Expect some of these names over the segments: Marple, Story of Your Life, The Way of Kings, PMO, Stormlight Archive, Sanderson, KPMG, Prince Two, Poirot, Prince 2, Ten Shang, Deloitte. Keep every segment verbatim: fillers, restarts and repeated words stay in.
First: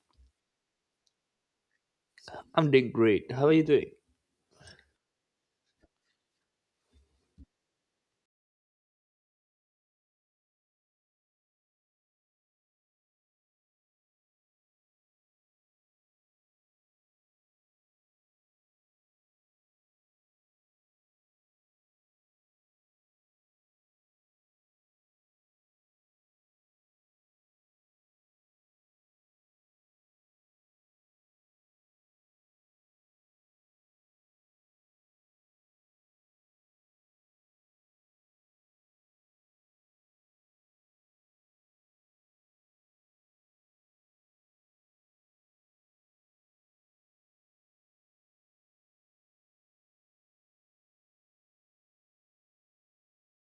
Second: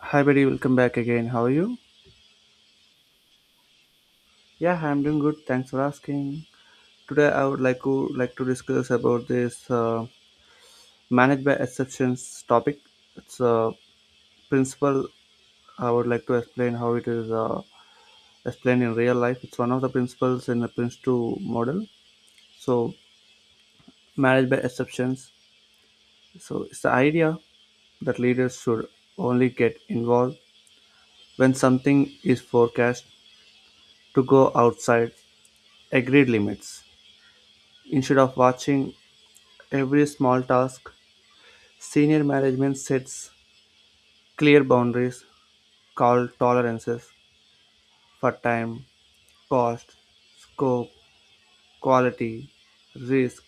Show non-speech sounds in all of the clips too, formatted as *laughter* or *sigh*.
Hi, buddy. Welcome back again. How are you? I'm doing great. How are you doing? Yeah, I'm doing good. Thanks for asking. Today, I would like to like to discuss about this uh, managed by exceptions topic. It's a principle. I would like to explain how it is uh, explained in real life. It's one of the principles in the Prince Two model. So, managed by exceptions. So, it's the idea that leaders should only get involved when something is forecast to go outside agreed limits instead of watching every small task. Senior management sets clear boundaries called tolerances for time, cost, scope, quality, risk,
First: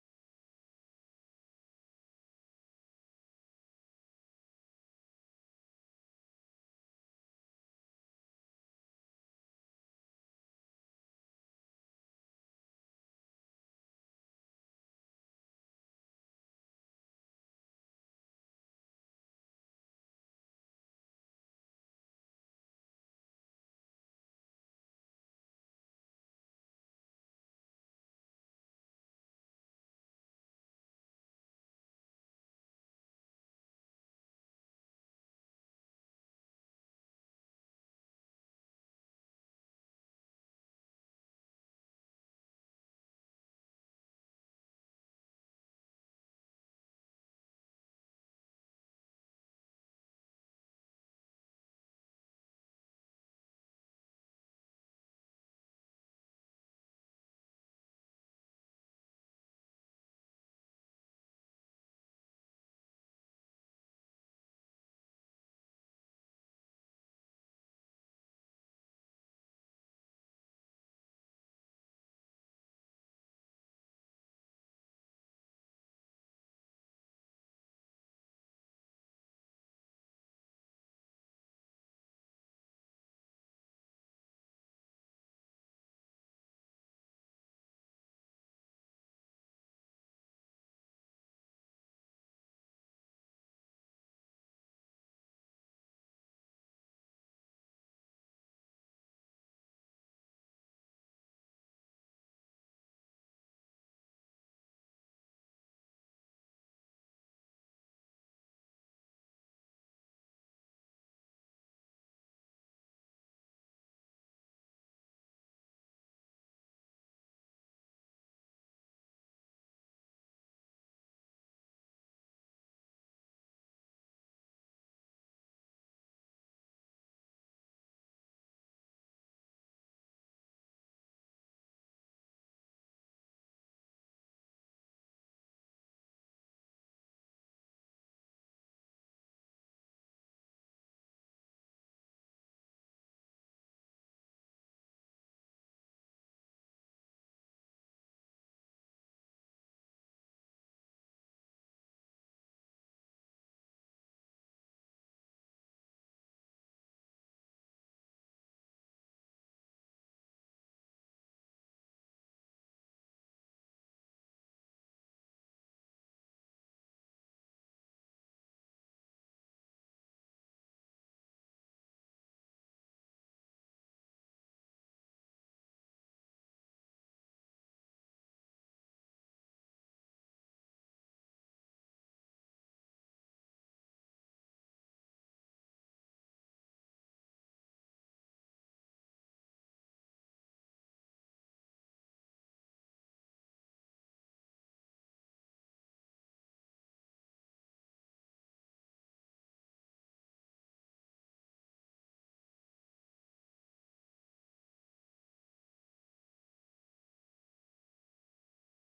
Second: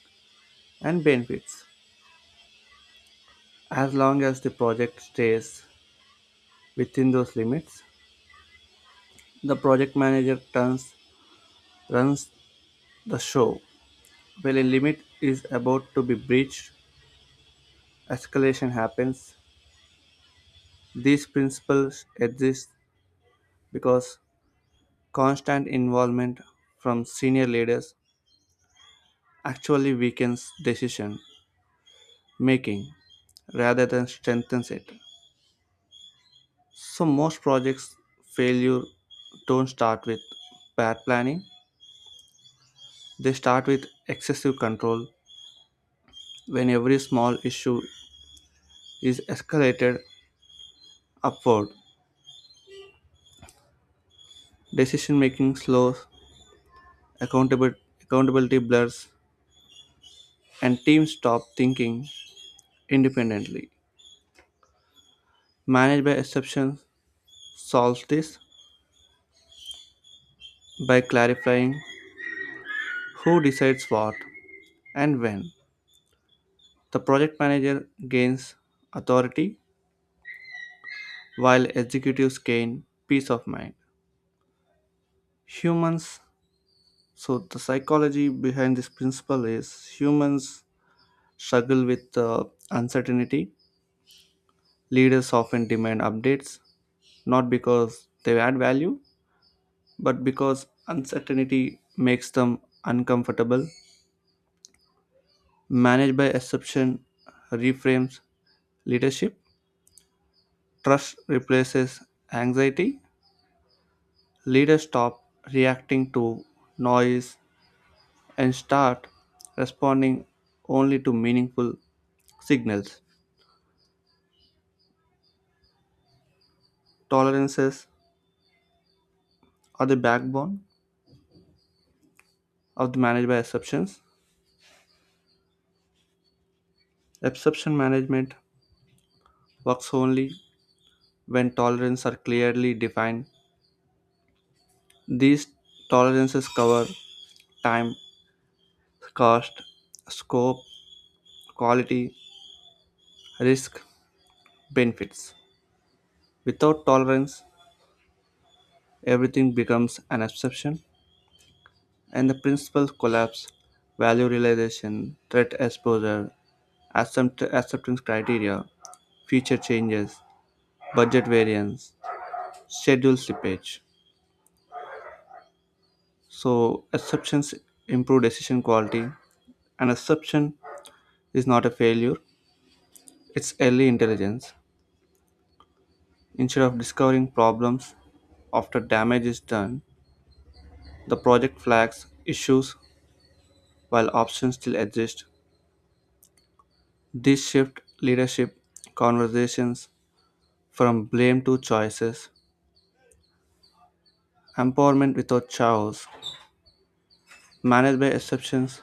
and benefits. As long as the project stays within those limits, the project manager turns, runs the show. When a limit is about to be breached, escalation happens. These principles exist because constant involvement from senior leaders actually weakens decision making rather than strengthens it. So, most projects' failure don't start with bad planning, they start with excessive control. When every small issue is escalated upward, decision making slows, accountability, accountability blurs, and teams stop thinking independently. Managed by exceptions solves this by clarifying who decides what and when. The project manager gains authority while executives gain peace of mind. Humans, so the psychology behind this principle is humans struggle with uh, uncertainty. Leaders often demand updates not because they add value, but because uncertainty makes them uncomfortable. Managed by exception reframes leadership. Trust replaces anxiety. Leaders stop reacting to noise and start responding only to meaningful signals. Tolerances are the backbone of the managed by exceptions. Exception management works only when tolerances are clearly defined. These tolerances cover time, cost, scope, quality, risk, benefits. Without tolerance, everything becomes an exception, and the principles collapse: value realization, threat exposure, accept- acceptance criteria, feature changes, budget variance, schedule slippage. So, assumptions improve decision quality. An assumption is not a failure, it's early intelligence. Instead of discovering problems after damage is done, the project flags issues while options still exist. This shift leadership conversations from blame to choices, empowerment without chaos. Managed by exceptions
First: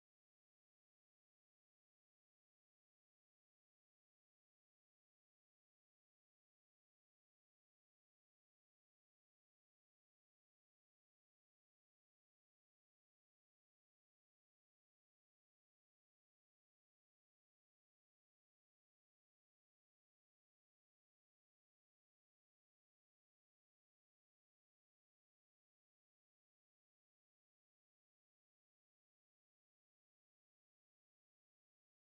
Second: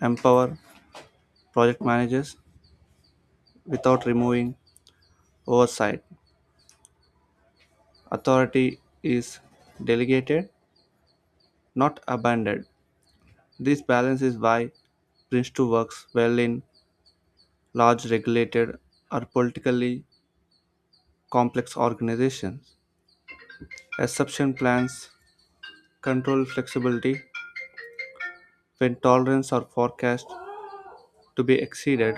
empower project managers without removing oversight. Authority is delegated, not abandoned. This balance is why Prince two works well in large regulated or politically complex organizations. Exception plans control flexibility when tolerance are forecast to be exceeded.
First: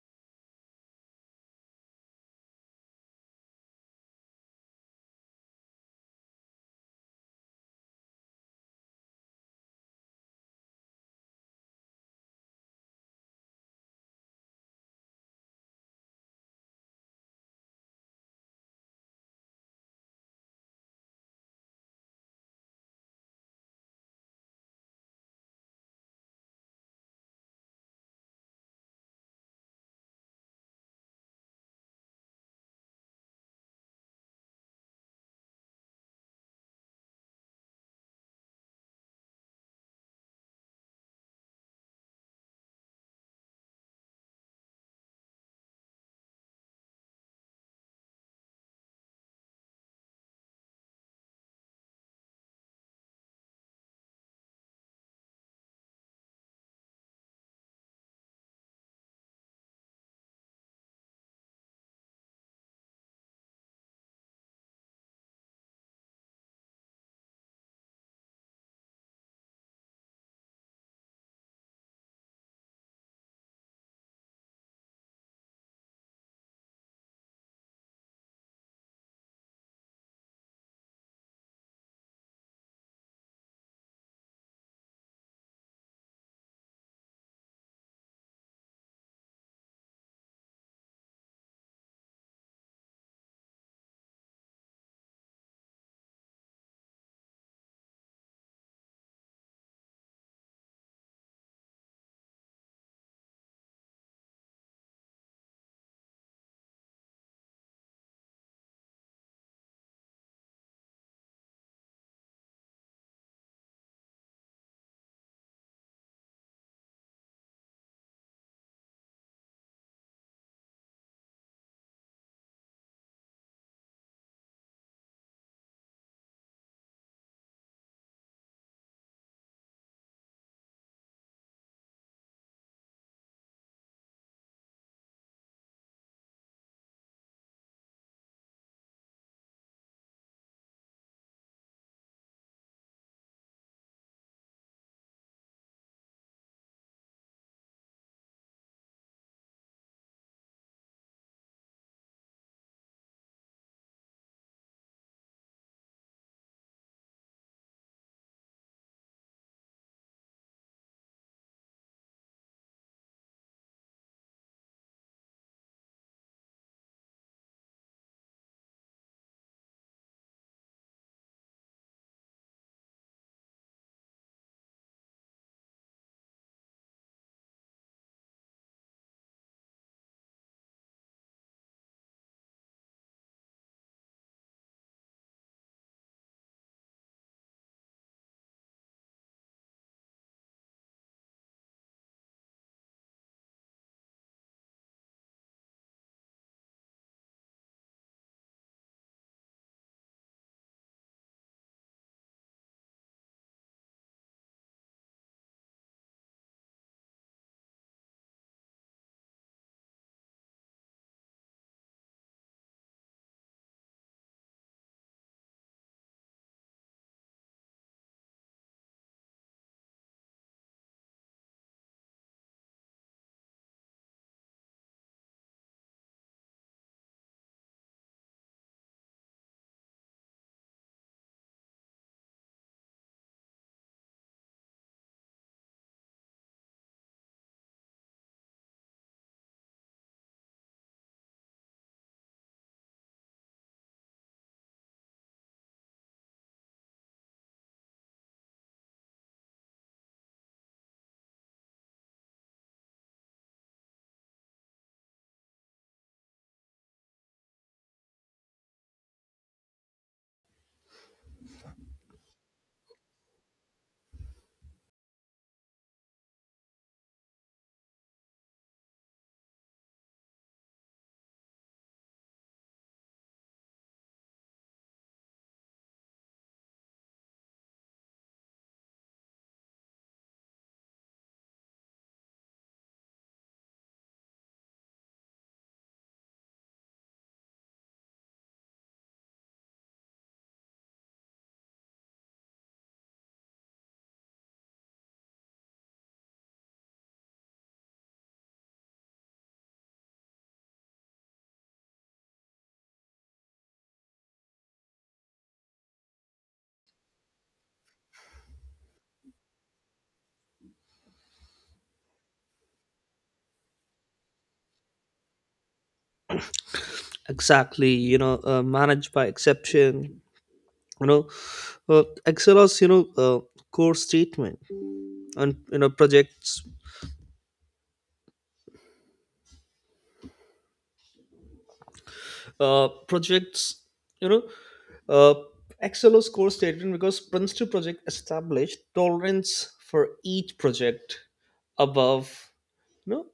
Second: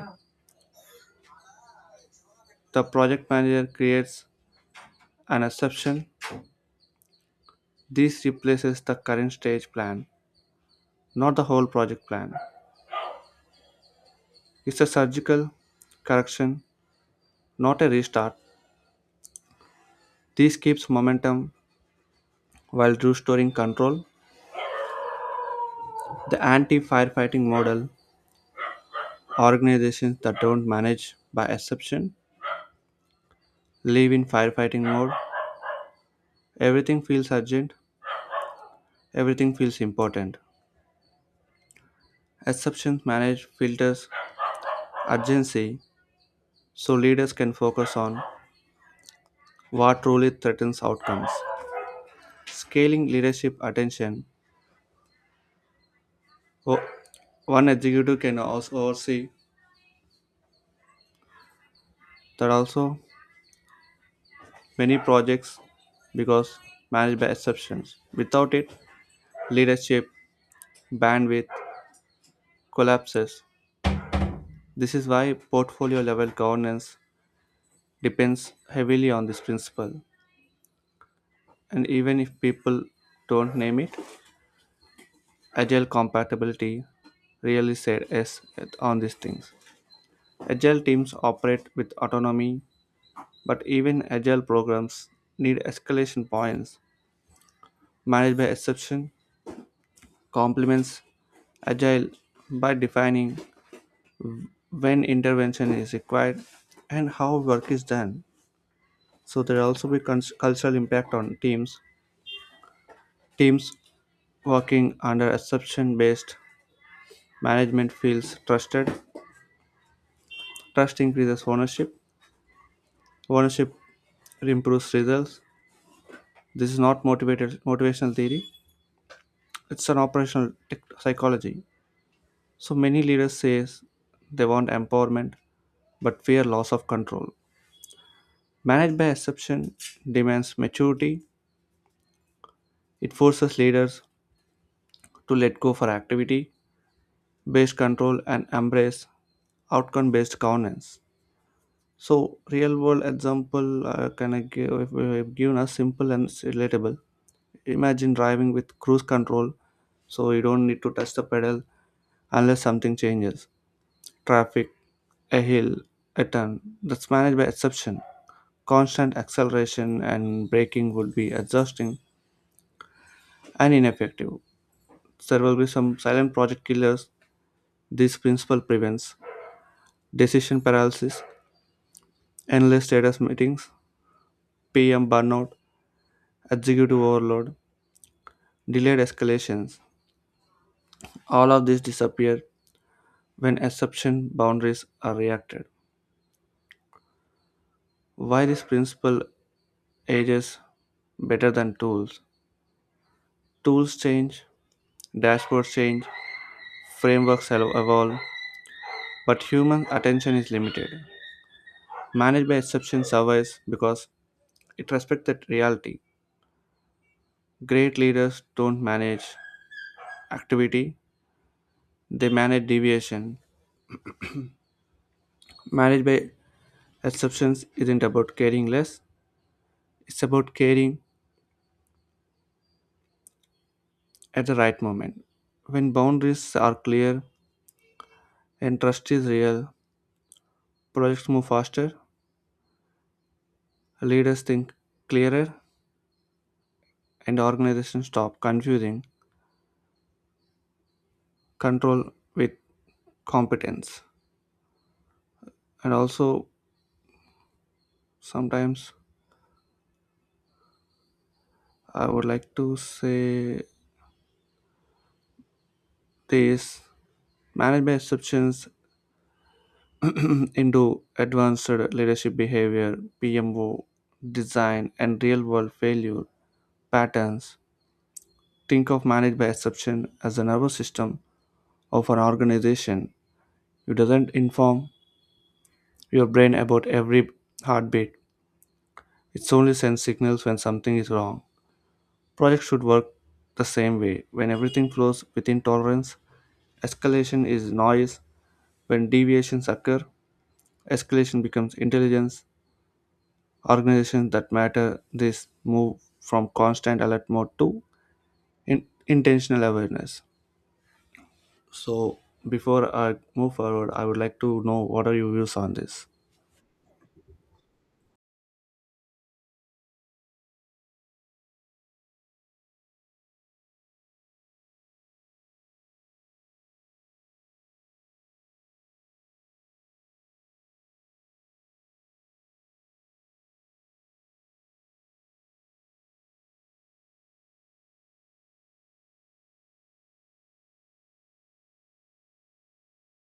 The project manager creates an exception. This replaces the current stage plan, not the whole project plan. It's a surgical correction, not a restart. This keeps momentum while restoring control. The anti firefighting model: organizations that don't manage by exception live in firefighting mode. Everything feels urgent, everything feels important. Exceptions manage filters urgency so leaders can focus on what truly threatens outcomes. Scaling leadership attention. O- One executive can also oversee that also many projects because managed by exceptions. Without it, leadership bandwidth collapses. This is why portfolio level governance depends heavily on this principle. And even if people don't name it, agile compatibility really said yes on these things. Agile teams operate with autonomy. But even agile programs need escalation points. Managed by exception complements agile by defining when intervention is required and how work is done. So there will also be cons- cultural impact on teams. Teams working under exception based management feels trusted. Trust increases ownership. Ownership improves results. This is not motivated motivational theory. It's an operational tech- psychology. So many leaders say they want empowerment but fear loss of control. Managed by exception demands maturity. It forces leaders to let go for activity based control and embrace outcome based governance. So, real world example, uh, can I give, uh, given us simple and s- relatable. Imagine driving with cruise control so you don't need to touch the pedal unless something changes. Traffic, a hill, a turn. That's managed by exception. Constant acceleration and braking would be exhausting and ineffective. There will be some silent project killers. This principle prevents decision paralysis, endless status meetings, P M burnout, executive overload, delayed escalations. All of these disappear when exception boundaries are reacted. Why this principle ages better than tools? Tools change, dashboards change, frameworks evolve, but human attention is limited. Managed by exception survives because it respects that reality. Great leaders don't manage activity, they manage deviation. Managed by exceptions isn't about caring less, it's about caring at the right moment. When boundaries are clear and trust is real, projects move faster, leaders think clearer, and organizations stop confusing control with competence. And also, sometimes I would like to say this. Management exceptions *clears throat* into advanced leadership behavior, P M O, design, and real world failure patterns. Think of managed by exception as the nervous system of an organization. It doesn't inform your brain about every heartbeat, it only sends signals when something is wrong. Projects should work the same way. When everything flows within tolerance, escalation is noise. When deviations occur, escalation becomes intelligence. Organizations that matter this move from constant alert mode to in- intentional awareness. So, before I move forward, I would like to know what are your views on this. Exactly. You know uh, managed by exception, you know uh, excelos, you know uh, core statement. And you know projects, uh, projects you know uh, excelos core statement, because Prince two project established tolerance for each project above, you know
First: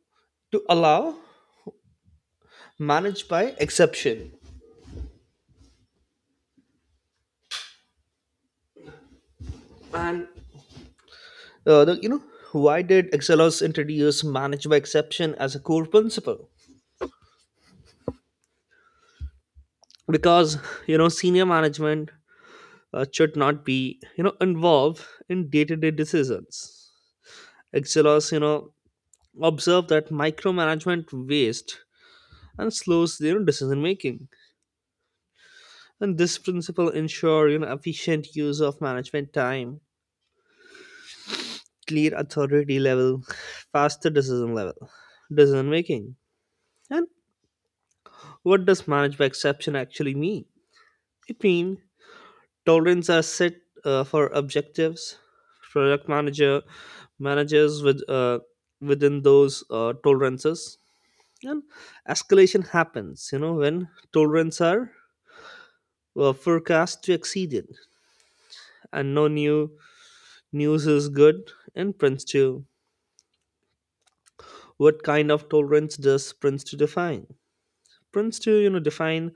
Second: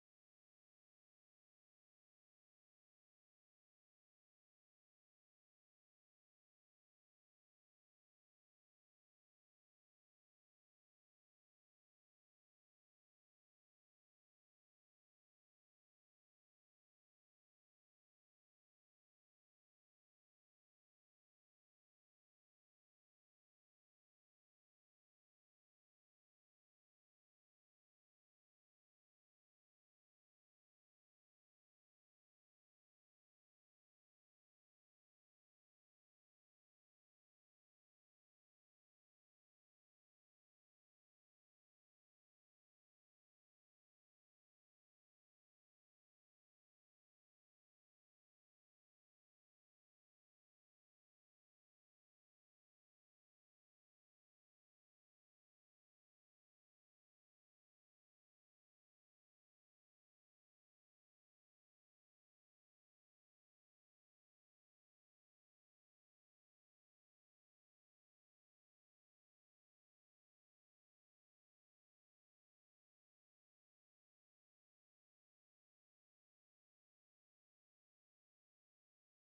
to allow managed by exception uh, the, you know Why did excelos introduce managed by exception as a core principle? Because you know senior management uh, should not be you know involved in day-to-day decisions. Excelos you know observe that micromanagement waste and slows you know decision making, and this principle ensure you know efficient use of management time, clear authority level, faster decision level decision making. And what does manage by exception actually mean? It means tolerance are set uh, for objectives. Product manager Managers with uh, within those uh, tolerances, and escalation happens. You know when tolerance are uh, forecast to exceeded, and no new news is good in Prince two. What kind of tolerance does Prince two define? Prince two, you know, define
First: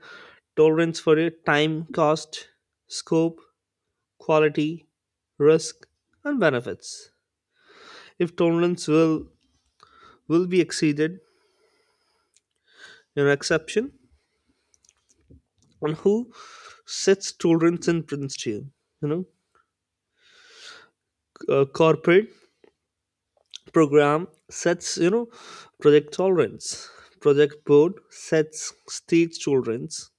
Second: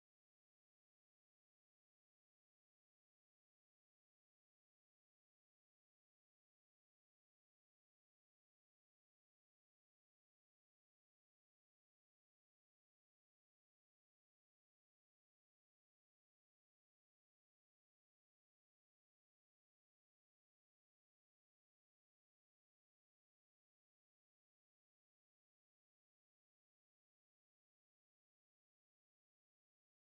tolerance for your time, cost, scope, quality, risk, and benefits. If tolerance will will be exceeded, you know exception. On who sets tolerance in principle? you know uh, Corporate program sets, you know project tolerance, project board sets stage tolerance,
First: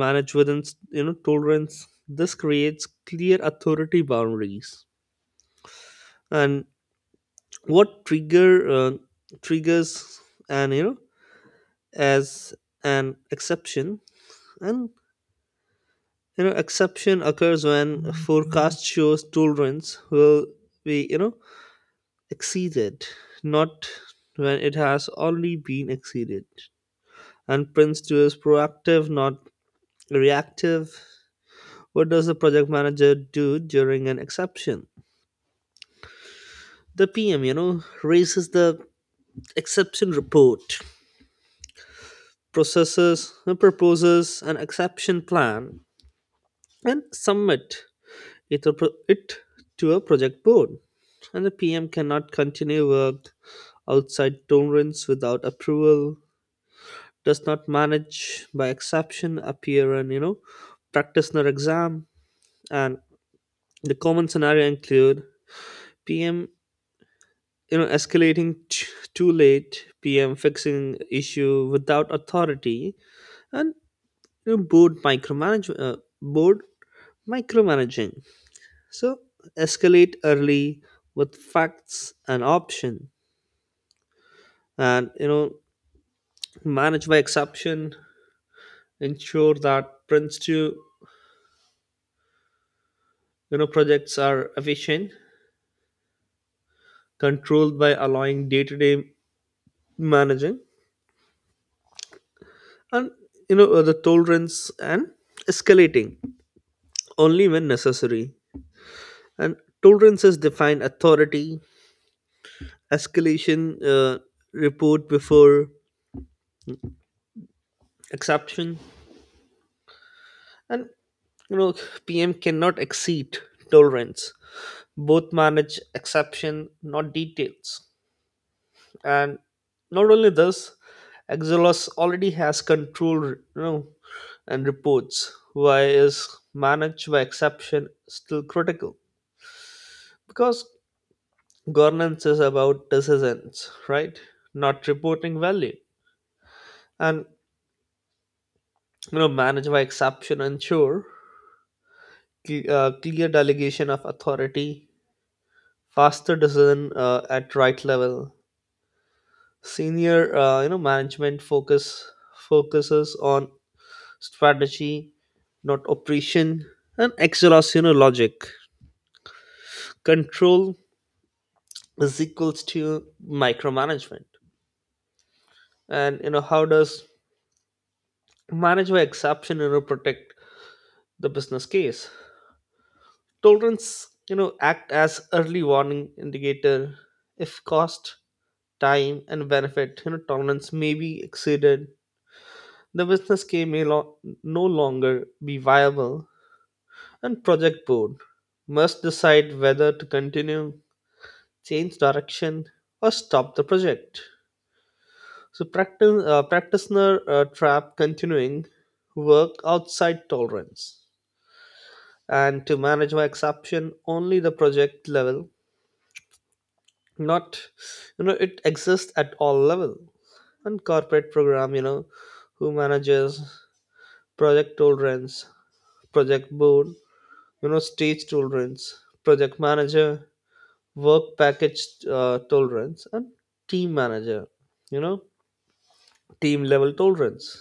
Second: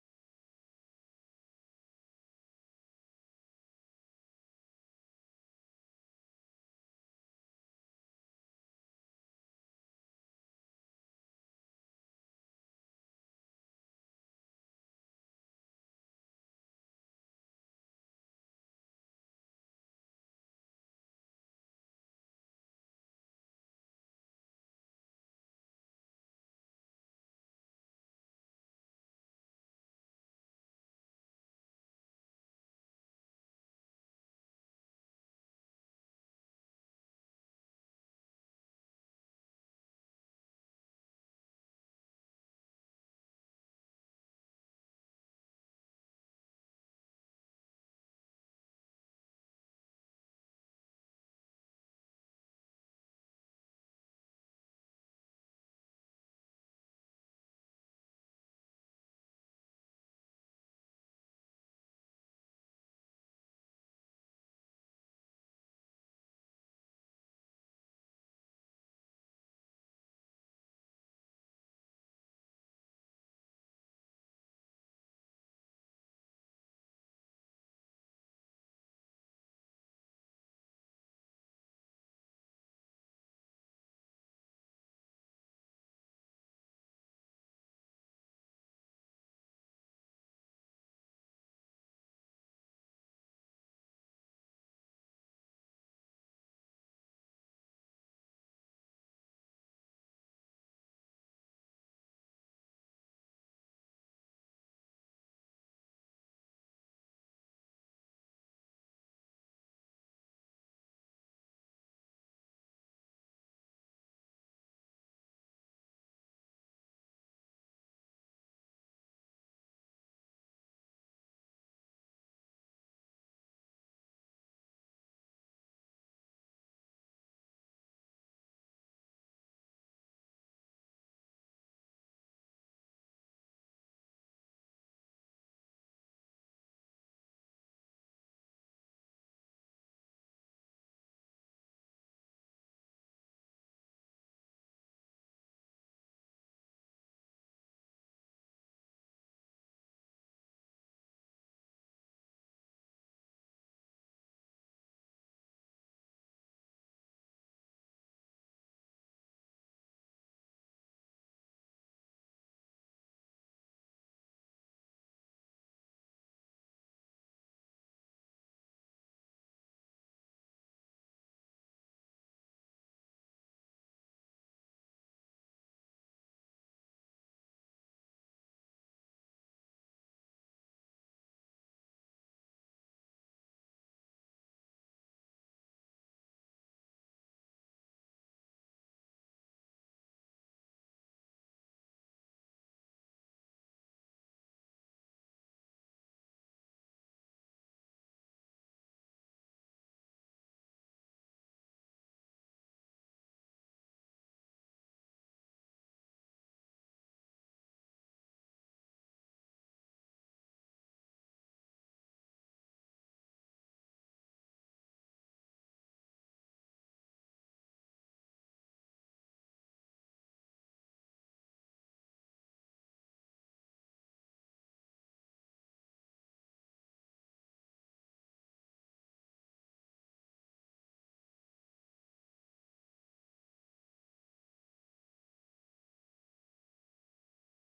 manage within, you know tolerance. This creates clear authority boundaries. And what trigger uh, triggers, and you know as an exception? And you know Exception occurs when forecast shows tolerance will be, you know exceeded, not when it has already been exceeded. And Prince two is proactive, not reactive. What does the project manager do during an exception? The PM you know raises the exception report, processes proposes an exception plan and submit it, a pro- it to a project board, and the P M cannot continue work outside tolerance without approval. Does not manage by exception appear and, you know practice their exam? And the common scenario include P M you know escalating t- too late, P M fixing issue without authority, and, you know, board micromanage uh, board micromanaging. So, escalate early with facts and option, and you know manage by exception ensure that Prince two you know projects are efficient, controlled by allowing day-to-day managing, and, you know uh, the tolerance, and escalating only when necessary. And tolerance is defined authority, escalation uh, report before exception, and you know PM cannot exceed tolerance, both manage exception not details. And not only this, Exelos already has control, you know and reports. Why is managed by exception still critical? Because governance is about decisions, right, not reporting value. And you know managed by exception ensure cle- uh, clear delegation of authority, faster decision uh, at right level, senior, uh, you know management focus focuses on strategy, not operation, and exhaustion logic. Control is equals to micromanagement. And, you know, how does manage by exception, you know, protect the business case? Tolerance, you know, act as early warning indicator if cost, time, and benefit, you know, tolerance may be exceeded. The business case may lo- no longer be viable, and project board must decide whether to continue, change direction, or stop the project. So, practi- uh, practitioner uh, trap: continuing work outside tolerance, and to manage my exception only the project level, not, you know it exists at all level. And corporate program, you know who manages project tolerance? Project board, you know stage tolerance, project manager work package uh, tolerance, and team manager, you know team level tolerance.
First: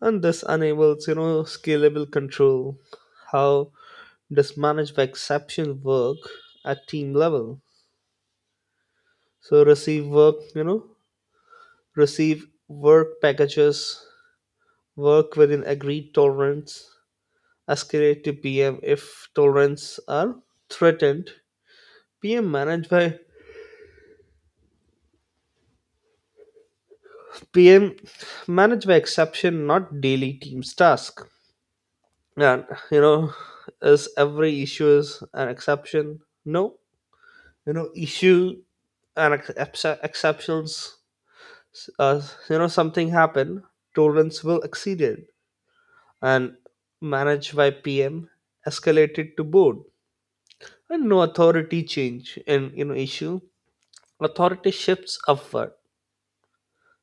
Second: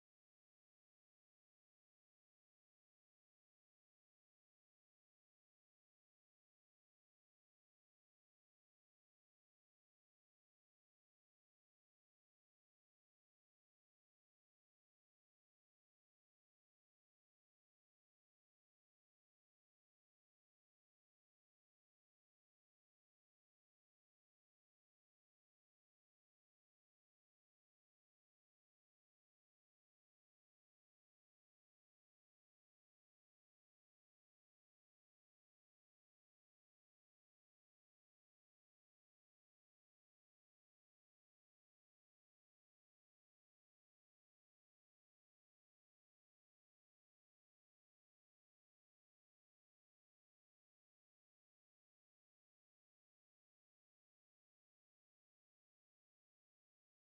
And this enables, you know scalable control. How does manage by exception work at team level? So, receive work you know receive work packages, work within agreed tolerance, escalate to PM if tolerance are threatened. Pm manage by pm manage by exception, not daily team's task. And, you know is every issue is an exception? No, you know issue and ex- ex- exceptions, uh, you know something happened, tolerance will exceeded, and managed by PM escalated to board. And no authority change in, you know issue, authority shifts upward.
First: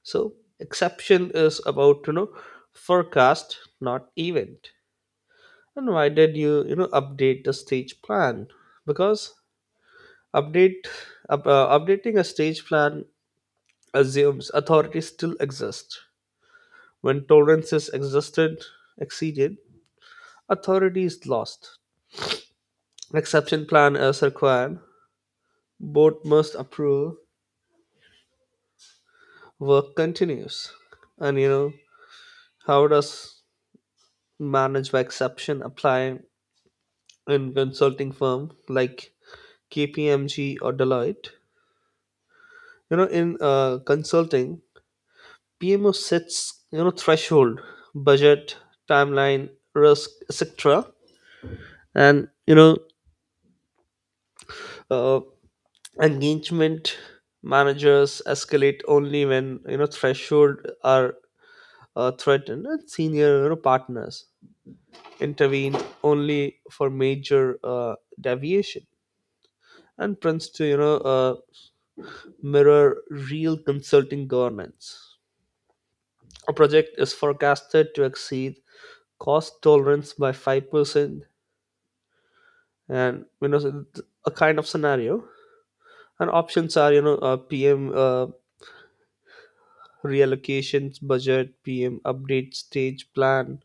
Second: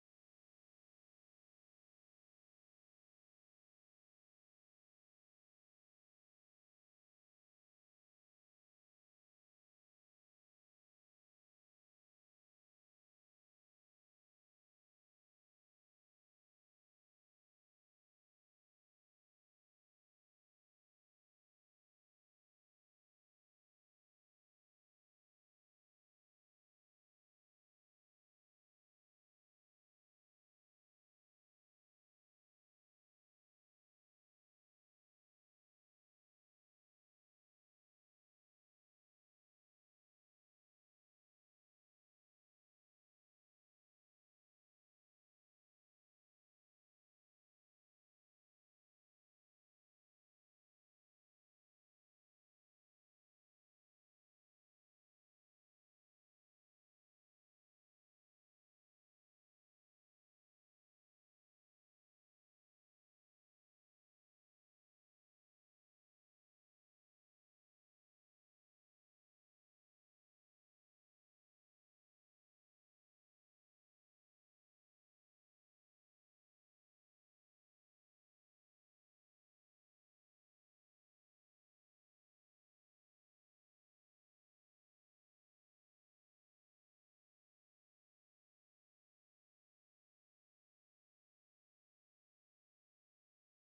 So exception is about, you know forecast, not event. And why did you, you know update the stage plan? Because update up, uh, updating a stage plan assumes authority still exists. When tolerance is existed, exceeded, authority is lost. An exception plan is required. Board must approve. Work continues. And, you know, how does manage by exception apply in consulting firm like K P M G or Deloitte? You know, in uh, consulting, P M O sets, you know threshold, budget, timeline, risk, et cetera. And, you know, uh, engagement managers escalate only when, you know threshold are uh, threatened, and senior, you know, partners intervene only for major uh, deviation. And prints to, you know uh, mirror real consulting governance. A project is forecasted to exceed cost tolerance by five percent, and, you know a kind of scenario. And options are, you know uh, pm uh, reallocations budget, PM update stage plan,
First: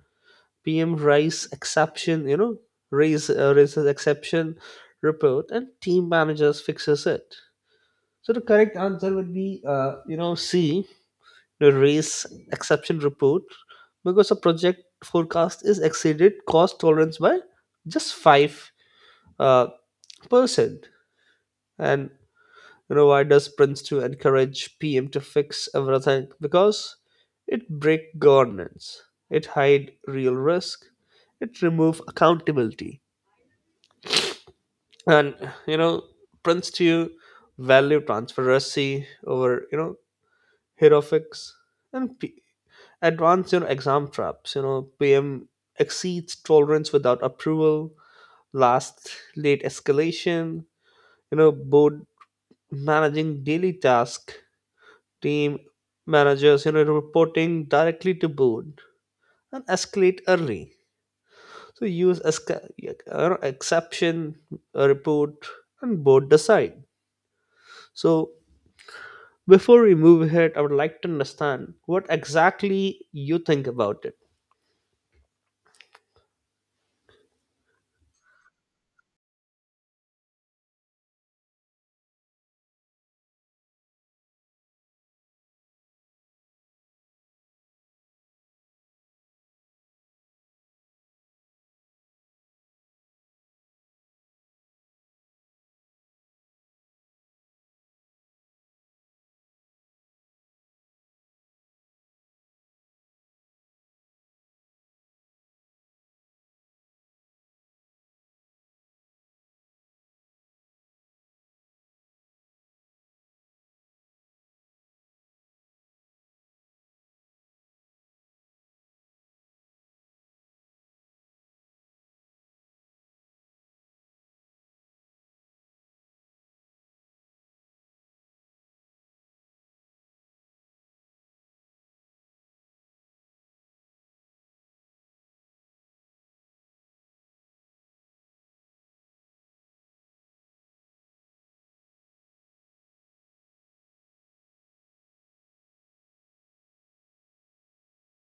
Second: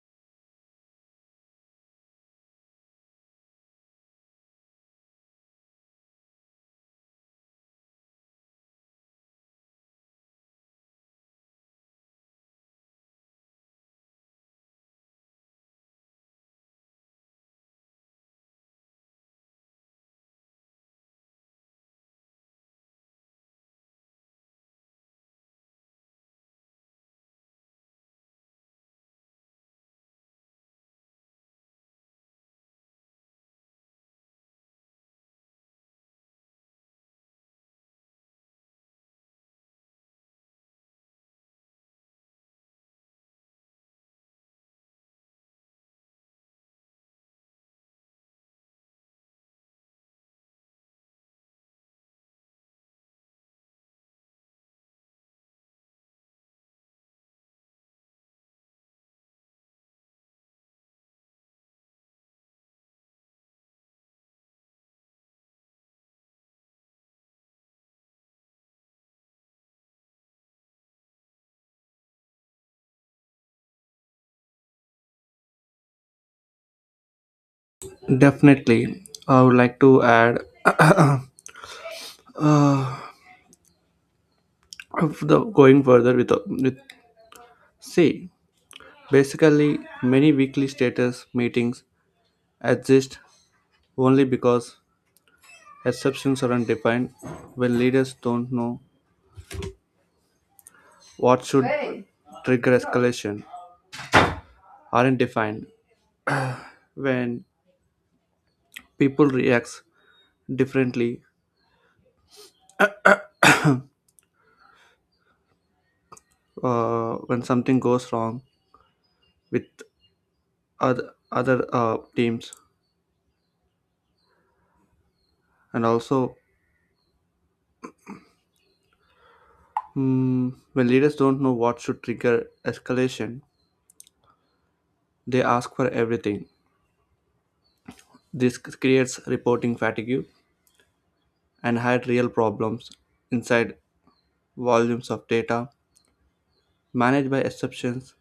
PM raise exception, you know raise uh, raises exception report, and team managers fixes it. So the correct answer would be, uh, you know C, the raise exception report, because a project forecast is exceeded cost tolerance by just five uh, percent. And, You know, why does Prince two encourage P M to fix everything? Because it break governance, it hide real risk, it remove accountability. And, you know, Prince two value transparency over, you know, heroics and P- advanced, you know, exam traps. You know, P M exceeds tolerance without approval, last late escalation, you know, board managing daily task, team managers you know reporting directly to board. And escalate early, so use esca- uh, exception uh, report and board decide. So before we move ahead, I would like to understand what exactly you think about it. Definitely, I would like to add *coughs* *clears throat* of the going further with with see. Basically, many weekly status meetings exist only because exceptions aren't defined when leaders don't know what should trigger escalation aren't defined when people reacts differently uh, when something goes wrong with other other uh, teams. And also, mm, when leaders don't know what should trigger escalation, they ask for everything. This c- creates reporting fatigue and hide real problems inside volumes of data. Managed by exceptions,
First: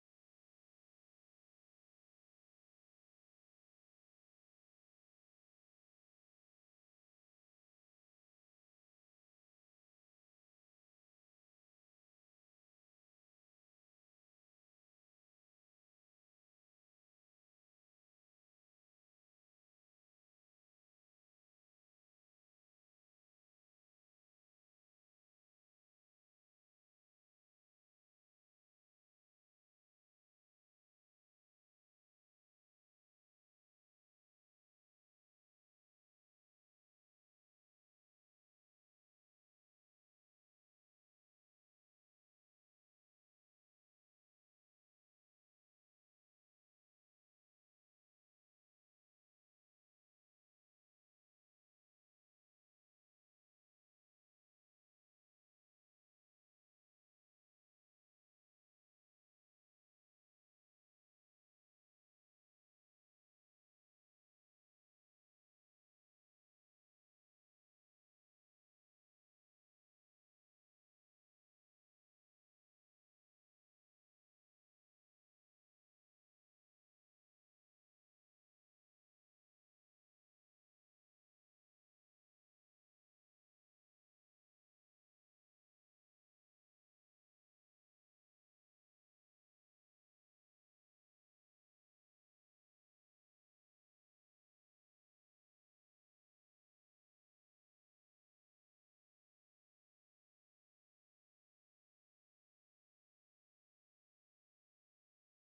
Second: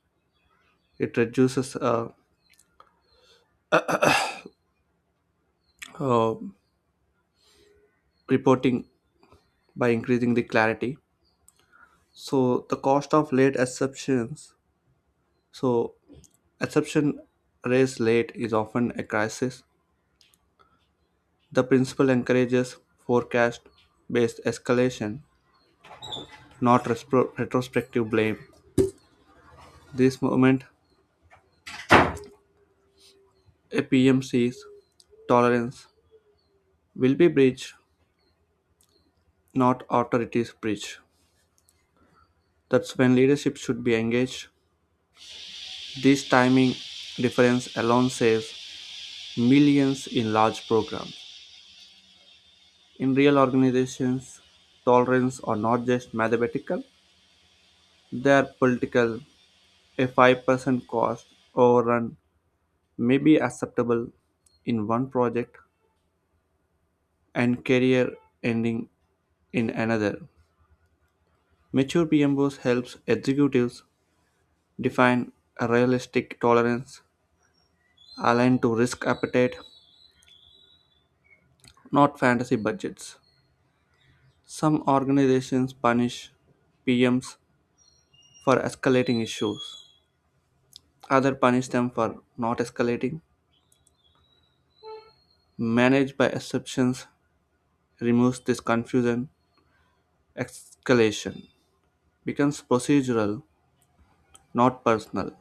it reduces uh, uh, reporting by increasing the clarity. So the cost of late exceptions. So acception raised late is often a crisis. The principle encourages forecast based escalation, not respro- retrospective blame. This moment, a P M C's tolerance will be breached, not authority's breach. That's when leadership should be engaged. This timing difference alone saves millions in large programs. In real organizations, tolerance are not just mathematical, they are political. A five percent cost overrun may be acceptable in one project and career ending in another. Mature P M B Os helps executives define a realistic tolerance aligned to risk appetite, not fantasy budgets. Some organizations punish P Ms for escalating issues. Others punish them for not escalating. Managed by exceptions removes this confusion. Escalation becomes procedural, not personal.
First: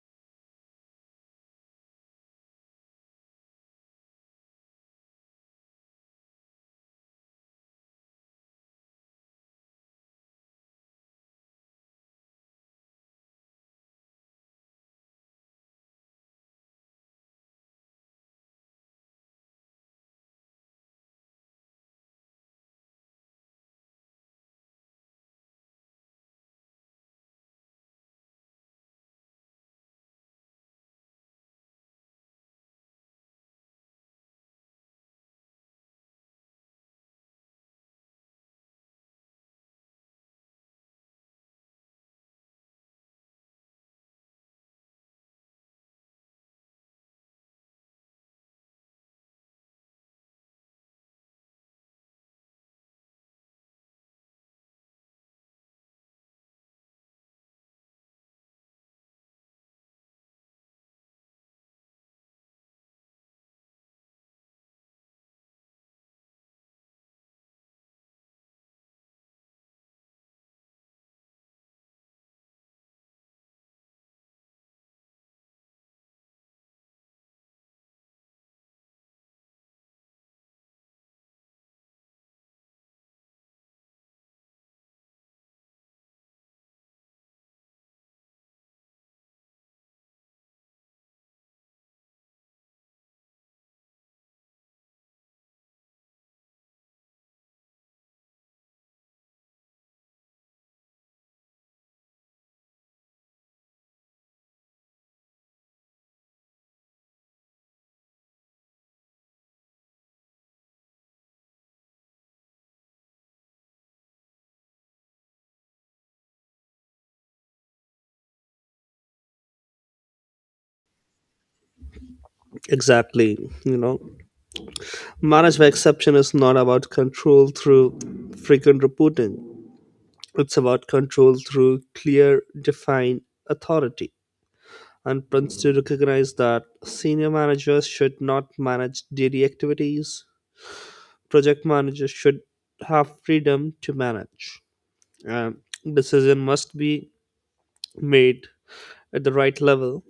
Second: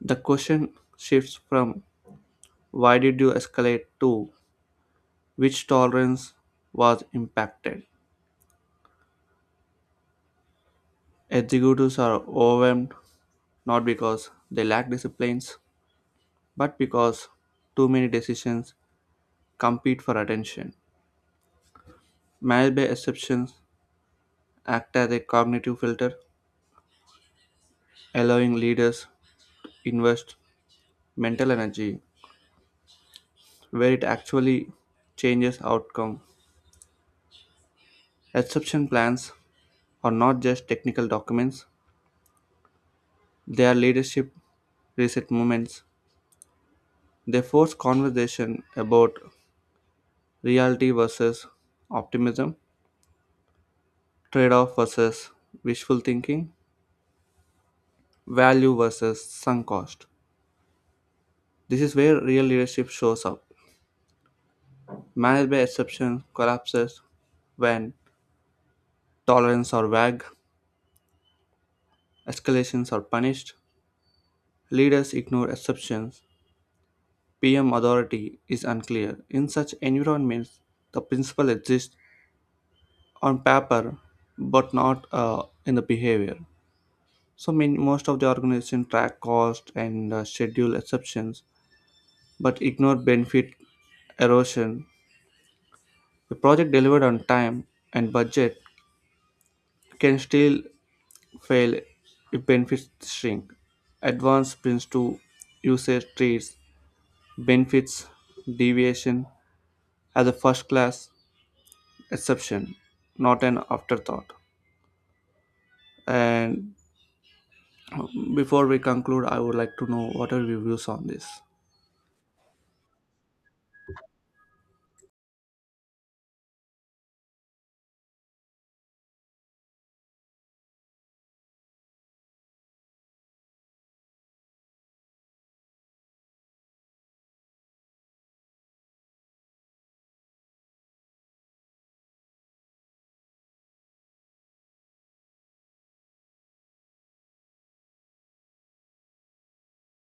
The question shifts from why did you escalate to which tolerance was impacted. Executives are overwhelmed not because they lack disciplines, but because too many decisions compete for attention. Marriage by exceptions act as a cognitive filter, allowing leaders invest mental energy where it actually changes outcome. Exception plans are not just technical documents, they are leadership reset moments. They force conversation about reality versus optimism, trade off versus wishful thinking, value versus sunk cost. This is where real leadership shows up. Managed by exception collapses when tolerance are vague, escalations are punished, leaders ignore exceptions, P M authority is unclear. In such environments, the principle exists on paper, but not uh, in the behavior. So, mean most of the organization track cost and uh, schedule exceptions, but ignore benefit erosion. A project delivered on time and budget can still fail if benefits shrink. Advanced sprints to usage treats benefits deviation as a first class exception, not an afterthought. And before we conclude, I would like to know what are your views on this. Exactly, you know manage by exception is not about control through frequent reporting. It's about control through clear defined authority. And Prince to recognize that senior managers should not manage daily activities. Project managers should have freedom to manage, and decision must be made at the right level.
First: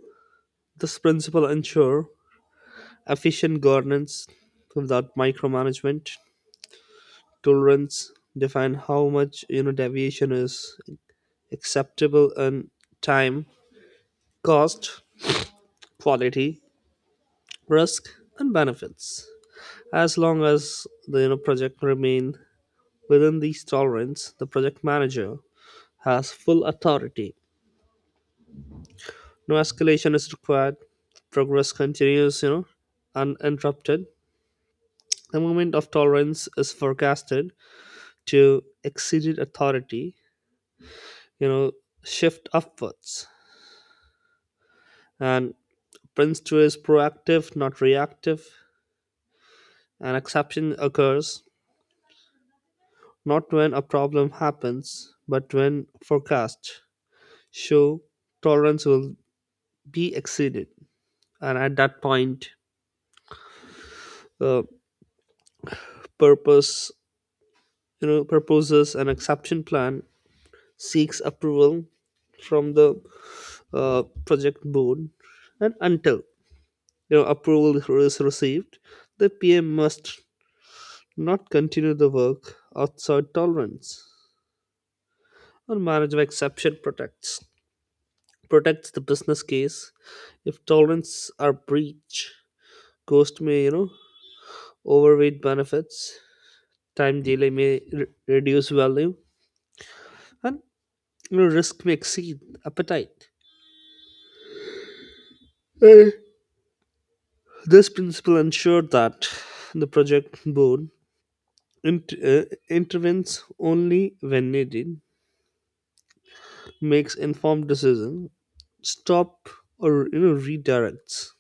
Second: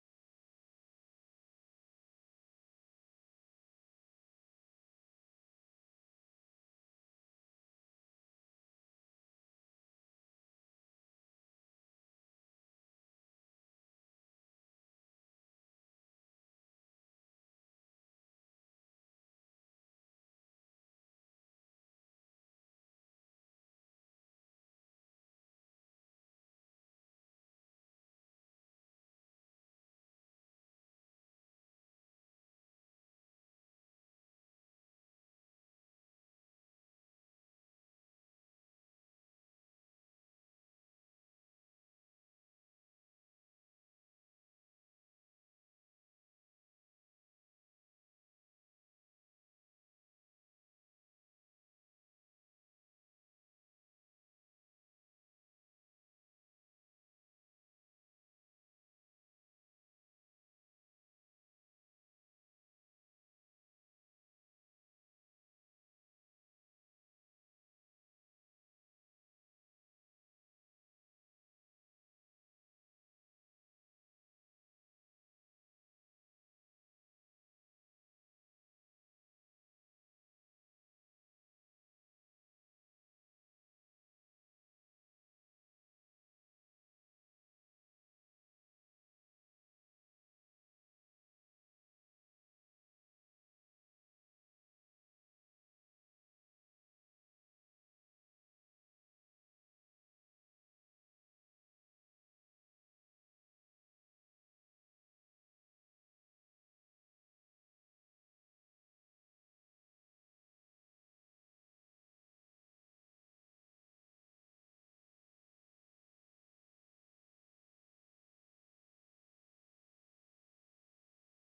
This principle ensure efficient governance without micromanagement. Tolerance define how much you know deviation is acceptable in time, cost, quality, risk, and benefits. As long as the, you know, project remain within these tolerance, the project manager has full authority. No escalation is required. Progress continues, you know, uninterrupted. The moment of tolerance is forecasted to exceeded authority, you know, shift upwards. And Prince two is proactive, not reactive. An exception occurs not when a problem happens, but when forecast. Show tolerance will be exceeded, and at that point, uh, purpose, you know proposes an exception plan, seeks approval from the uh, project board. And until, you know approval is received, the PM must not continue the work outside tolerance. Or marriage of exception protects protects the business case. If tolerance are breached, cost may, you know overweight benefits. Time delay may re- reduce value, and, you know, risk may exceed appetite. Eh. This principle ensured that the project board int- uh, intervenes only when needed, makes informed decisions, stop or, you know redirects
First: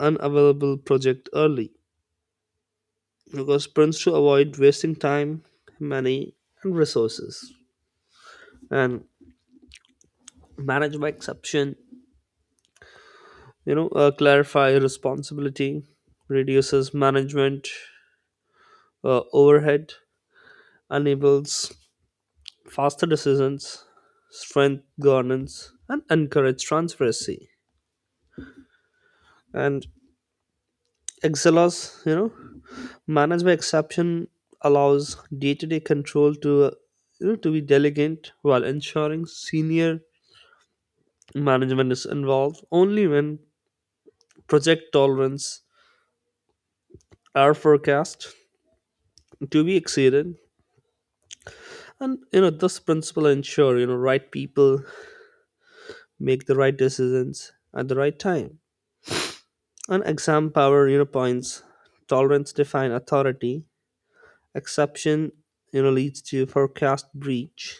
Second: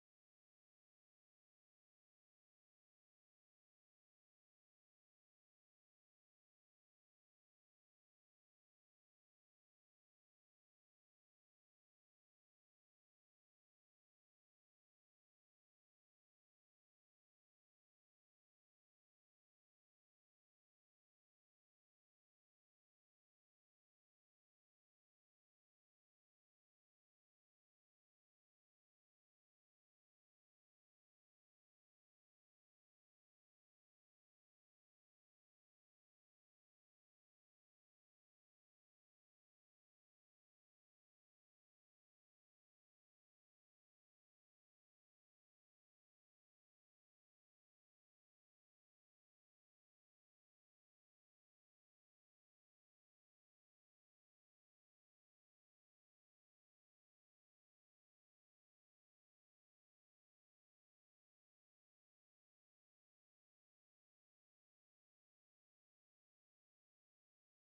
unavailable project early because plans to avoid wasting time, money, and resources. And manage by exception, you know uh, clarify responsibility, reduces management uh, overhead, enables faster decisions, strength governance, and encourage transparency. And excelos, you know manage by exception allows day-to-day control to, uh, you know to be delegate, while ensuring senior management is involved only when project tolerance are forecast to be exceeded. And, you know this principle ensure, you know right people make the right decisions at the right time. And exam power, you know points: tolerance define authority, exception, you know leads to forecast breach,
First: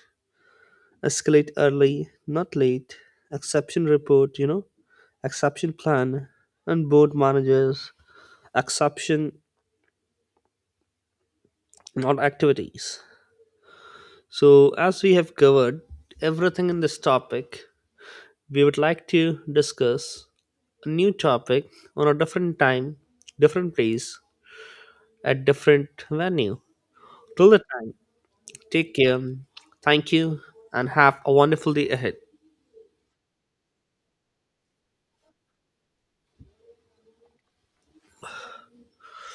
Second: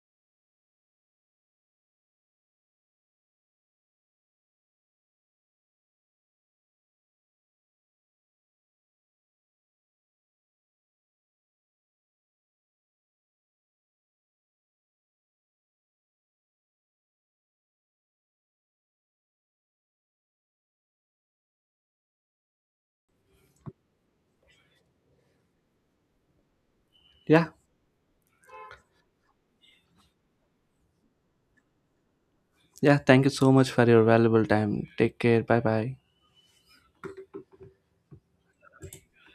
escalate early not late, exception report, you know exception plan, and board managers exception not activities. So, as we have covered everything in this topic, we would like to discuss a new topic on a different time, different place, at different venue. Yeah, Till the time, take care. Thank you and have a wonderful day ahead. yeah. Thank you so much for your valuable time. Take care. Bye bye.